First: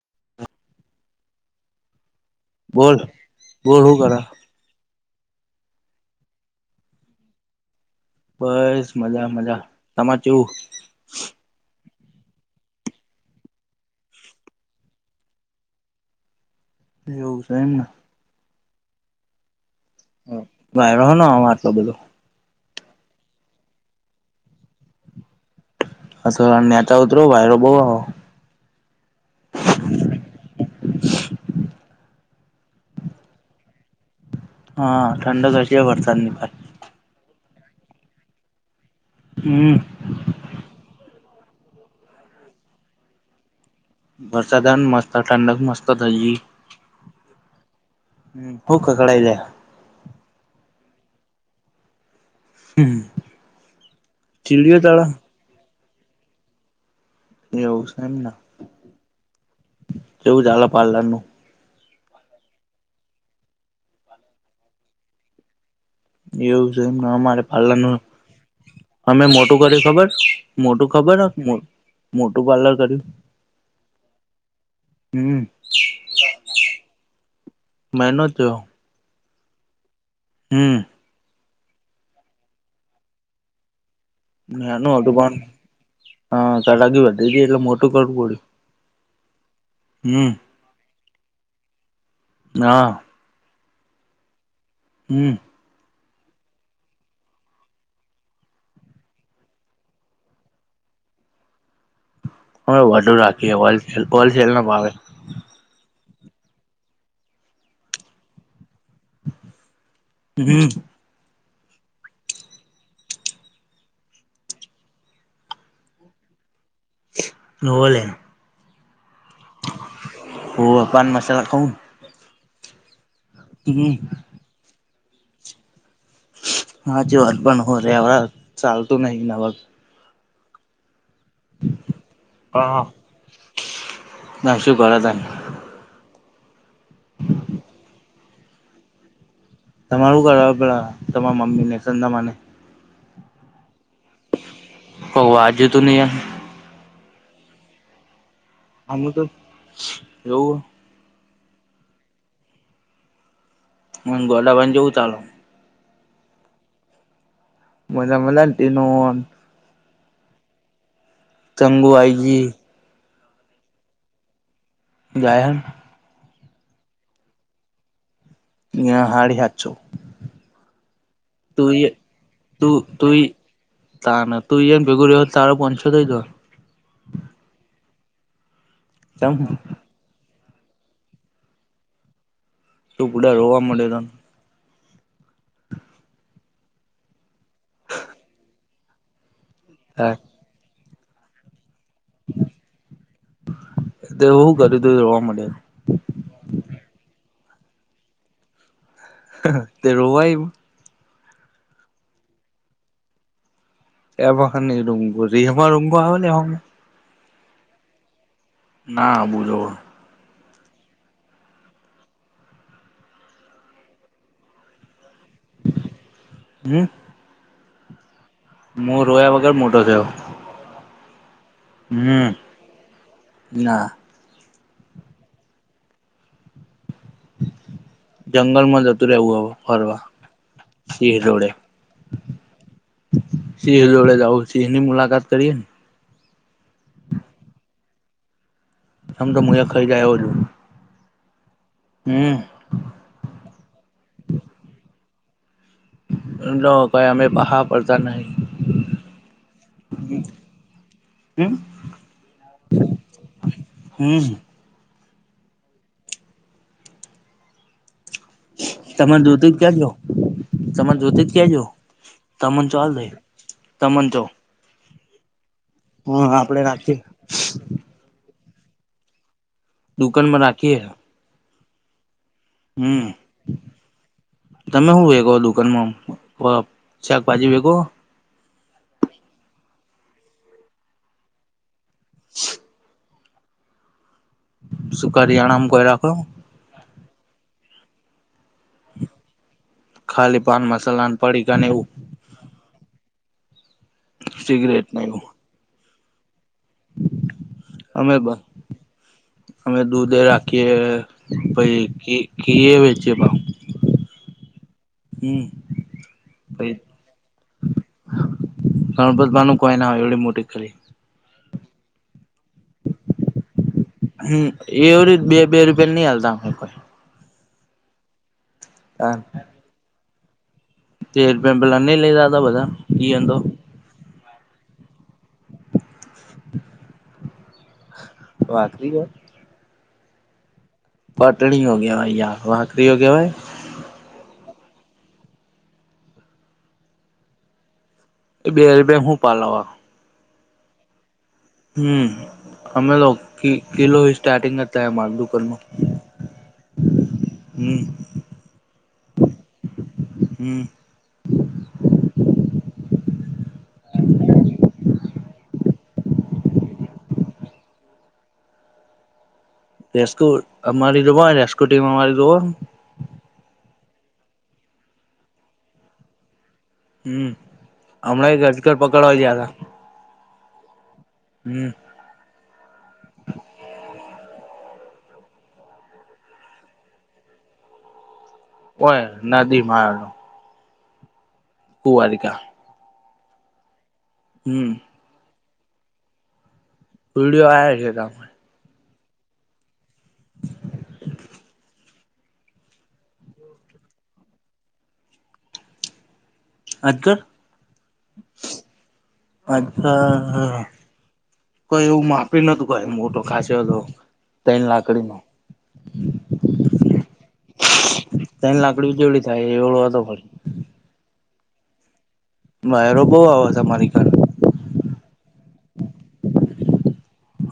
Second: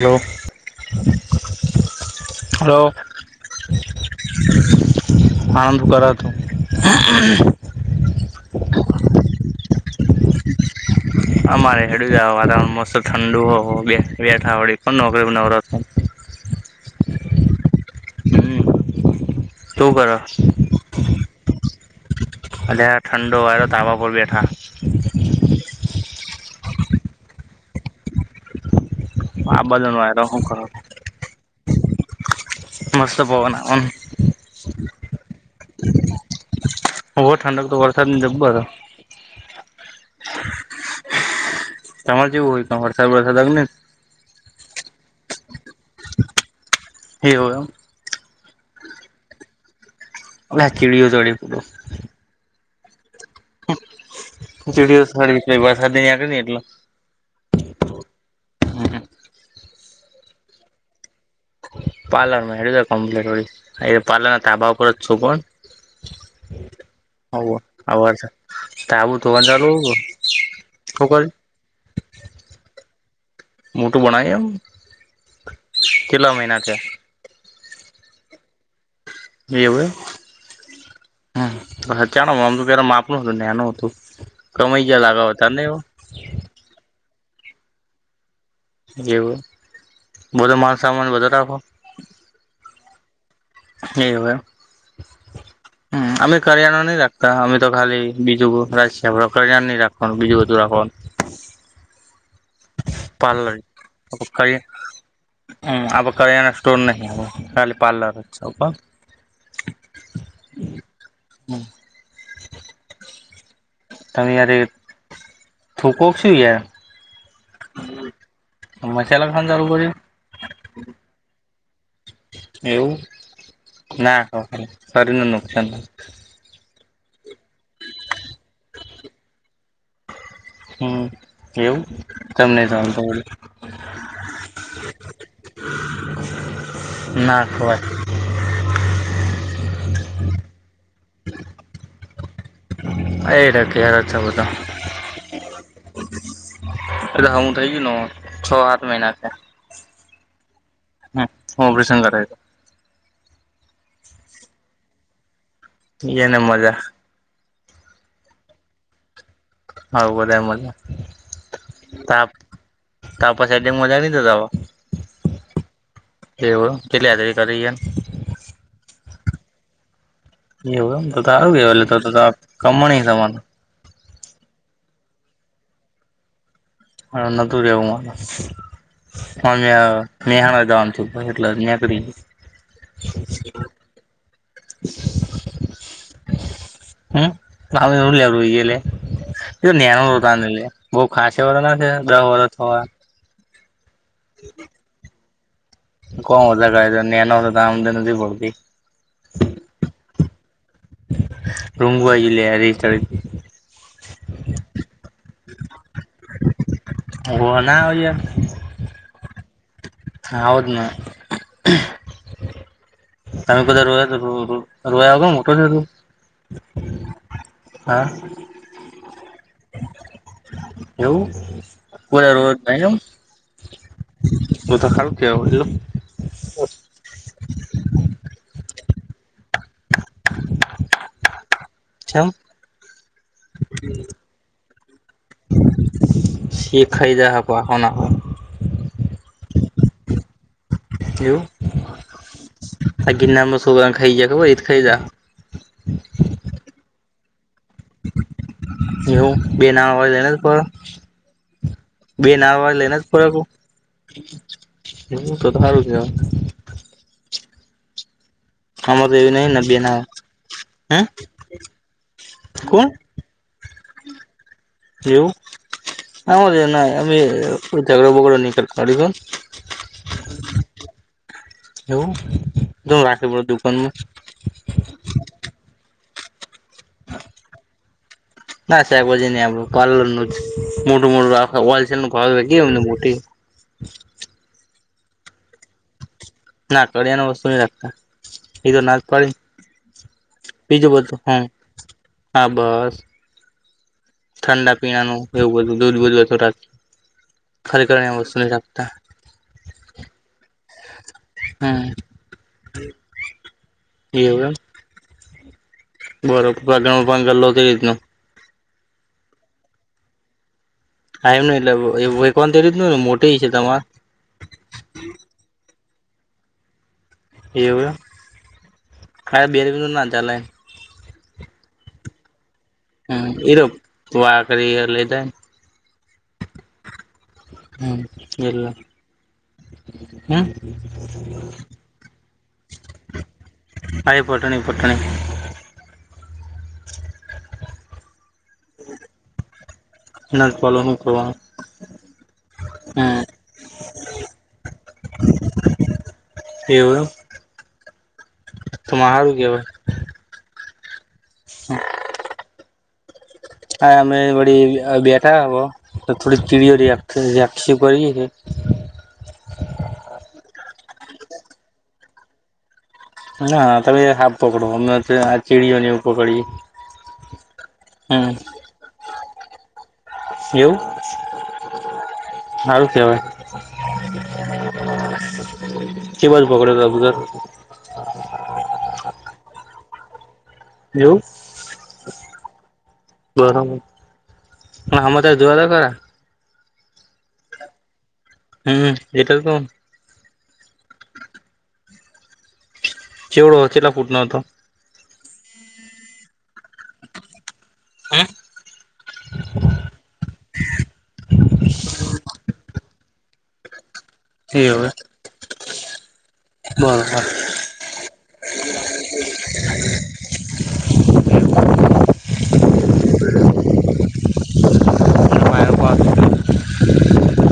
Hello, hello. બોલ બોલ હું કરે [unintelligible] કર ત હું. બસ, મજા મજા. તમારે કેવું? અમારે હેંડ્યુ છે, આ વાતાવરણ મસ્ત ઠંડુ હો. બે બેઠા વળી [unintelligible] નોકરીમાં નવરાશ એવું સે એમ ના. તુ કરે? [unintelligible] રહો ન આ આટલો બધો. અલ્યા ઠંડો વાયરો, ધાબા પર બેઠા. [unintelligible] હેઠા ઉતરો, વાયરો બહુ આવો. આ [unintelligible] વાયરો હું કર. મસ્ત પવન આવે ન. હા ઠંડક હશે વરસાદની ભાઈ. બહુ ઠંડક તો વરસાદની જબ્બર. હમ. તમારે કેવું હોય, તાં વરસાદ બરસાદ [unintelligible] ને વરસાદ આયો ને, મસ્ત ઠંડક મસ્ત થઈ જી. એવુ એમ. હમ ખુબ ખખડાઈ જાય. ઓ ચીળીઓ તડી પડો હમ જેવીહ સાડી વરસાદી આકે ને એટલો એવું છે એમ કેવું ચાલે પાર્લર નું પાર્લરમાં ને હેડે છે કમ્પ્લીટ વડી એ પાર્લર ના ધાબા ઉપર જ છો કોને એવું છે એમને અમારે આ પાર્લરનું વરસાદ તાબુ અમે ધોવાનું મોટું ચાલુ કર્યું ખબર મોટું શું ખબર કર્યું મોટું પાર્લર કર્યું મોટું બનાવ્યુ એમ હમ કેટલા મહીના થયા મહેનત જો એવું એમ હમ હચાણ આમ તો પે માપનું હતું ને એનું હતું કમાઇ ગયા લાગાવ હતા ને એવ હ કડાકી વધી ગઈ એટલે મોટું કરવું પડ્યું એવું હમ બધો માલસામાન બધો રાખો હા એવુ એમ હમ હા અમે કરિયાણા નહી રાખતા અમે તો ખાલી બીજું રાજ કરિયાણા ન રાખ બીજું બધું રાખો હ વધુ રાખીએ હોલસેલ હોલસેલ ન ભાવે હમ અઆપડે કરિયાણા સ્ટોર નહી ખાલી પાાર્લર જ છે એવું કો હં હમ તમે યાર થૂકો ક શુ યાર હોવે લ્યા મસાલા ખાવાન ચાલું કર્યુ હોવે પાન મસાલા ખાવુન એવું ના કરો શરીર ને નુકસાન થાય હા જર પણ હો રે હ ચાલતું નહી અવે હમ એવુ કેમ નહી ચાલતુ વડી ના શું કરે તને ના હોય. તમારું ઘર હ પે તમારા મમ્મી ને સંંદામાને એટ કેર છ બ તો ભગવાત જ તો નહી. એ હું થઈ ગ ન છ આઠ આમ તો એવું હમ હ બ શંગર. હ ગોડાબાઈ જવું ચાલો. એને મજા. મજા મજા આતી નન. હા બધા મજા. ચંગુવાઈજી તા પા સાડ મજા નઈ થતા હવે. ગાયર એવું કેટલી હાજરી કરી છે ને. હારી હત છો. એવું એમ તો આવ ગયો એટલે તો કમણ સમાન. ત ના તું જા બેગરરી હોય તોો પંચતેઈ દો હ ન દુરિયાવું ચમ મા અમ્યા. મેહણા જવાનું છ એટલે નેક તું પુડા રોવા મળે તો ને હમ તુંઈયે એ હા ત. બઉ ખાાસ વળ ના છે દહ વર્ષ થવા. એ તો શું કરી તોું જોવા મળે. કોણ હોતા ક તો નેનો તો અમ નથી પડતી. તે રોવાયું. રુંંગવા જિલ્ લલે અ ર તળ. એવર ખા રૂમ બો જે હમાં રૂમ બ હલી એને ઓ ના હોયયમ. ના બુ જો. હદ ન. તમે કધા રોયા તો રોયાગો મોટો છે. હમ. હા. હું રોયા વગર મોટો થયો. એવું હમ પરા રોજ ન એમ. ના બું તો ખારું કેવા એ. જંગલમાં જતું રહેવું હ ફરવા સિહરોડે. છેમ. સિંહ જોડે જાવ સિંહ ની મુલાકાત કરીએ ને. શી ખાઈદા હકો હોના હો. આમ તો મુ ખાઈ જાય આવ્યો છું. એ. હમ. આજ ગિનારમા સોકરાને ખાઈ ગ્યા હો એવીતે ખાઈ જાહે. ના હો ભાઈ અમે પાહા પડતા નહી.. એવું? બેના હોય એલપ હક્ન્. બેન આવ લયને જ ફરવું. હમ એવું તો તો સારું કેવાય. આમાં તો તમાર એવી નહીં જોતુત ને બે કાડલો. નાળ તમાર હે જોતુત કાડલો. તમન કોણ ચાલ દેય. તમન જો એવું? કોણ આપડે એને રાખીએ ઝગડો બગડો નઈ કરતા [unintelligible] દુકાનમાં રાખીએ એવું? [unintelligible] હમ રાખે બધુ દુકાનમાં તમે હું વેગો દુકાનમાં શાકભાજી વેગો ના શાકભાજી ની આપનુ પાલરનું જ મોટું મોટું રાખે હોલસેલ [unintelligible] એમની મોટી શુંકારીયાણામ કોય રાખો ના કરિયાણા વસ્તુ નઈ રાખતા એ તો ના જ પાડી ખાલી પાન મસાલાન પડીકાને એવું આબસ. ઠંડા સિગરેટ ને પીણાનું એવું બધું દૂધ બૂધ બધુ રાખ ખાલી કરિયાણા વસ્તુ નહી રાખતા. હમે દૂધે રાખીએ પહી હમ ઘી ઘીએ વચીએ પાહું એવું એમ હમ બોલો પોતાનો પણ ગલ્લો કે રીતનો હા પોતાનું કોઈ ના હોય એવડી મોટી કઢી [unintelligible] હમ એ એવી રીત બે-બે રૂપિયાની નહી આલતા એવુ એમ હા બે રૂપિયા નું ના ચાલે [unintelligible] પેલા ન‌ઈ લેતા હતા બધા? ઈ હા તો એરો વાખરી એટલે તે [inaudible] હંમ કેટલા વાકરી હંમ પાટણી ભગીયા યા વાઘરી હો કેવાય હાય પોટણી પોટણી [inaudible] એ બે રૂપિયા હું પાલવા ના જ પાડલુહું કરવાનું? હમ અમે તો હમ કિકિલો હી સ્ટાર્ટિંગ અત્યારે માર દુકાનનું એવું એમ હમ્મ તો હારુ કેવાઈ હમ હ હા અમે વળી આય બેઠા હવ તો થોડુંક [unintelligible] ભરીએ હી રેસ્કુ અમારી જોવા રેસ્કુ ટીમ અમારી જોવ? અને હાથડે હાફ પકડો અમમે હાપ ચીડીઓને એવું પકડીએ હમ અમને હમ એક અજગર પકડવા ગયા તા એવું? હમ હારું કેવાય. કે બાજુ પકડ્યો તો અજગર? કોને નદી માં. એવુ બરાબર. હમ. હા આમાં તો જોવો તો ખરા વિડિઓ આયા છે ત હમ એત કૌ. ચેવડો હતો કેટલા ફૂટ ન હતો? હતો હે. [inaudible] કઈ એવું માપી નતું કઈ મોટો ખાસો હતો. એ તન હવે લાકડી ન બરોબર તન લાકડી જેવડી થાય એવડો હતો વાયરો બો આવે છે, તમારી ધરે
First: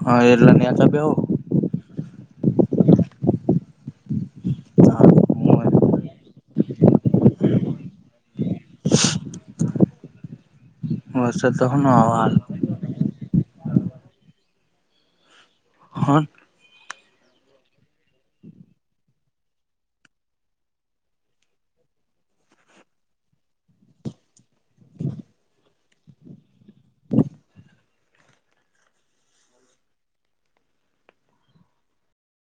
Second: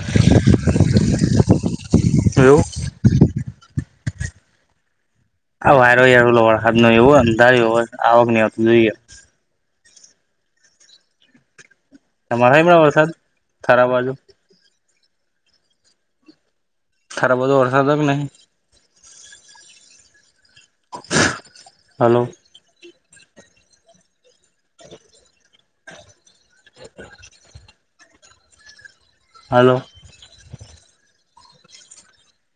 હા એટલે નેચા બેહો એવુ આ વાયરો યાર ઓલો વળહદનો એવો અંધારિયો હોય આવક નહત હોઈએ. વરસાદ તો હન આવ તમારા હમણા વરસાદ થારા બાજુ [inaudible] તાર બધો વરસાદો કે નહી? હાલો. [inaudible] [inaudible] હાલો.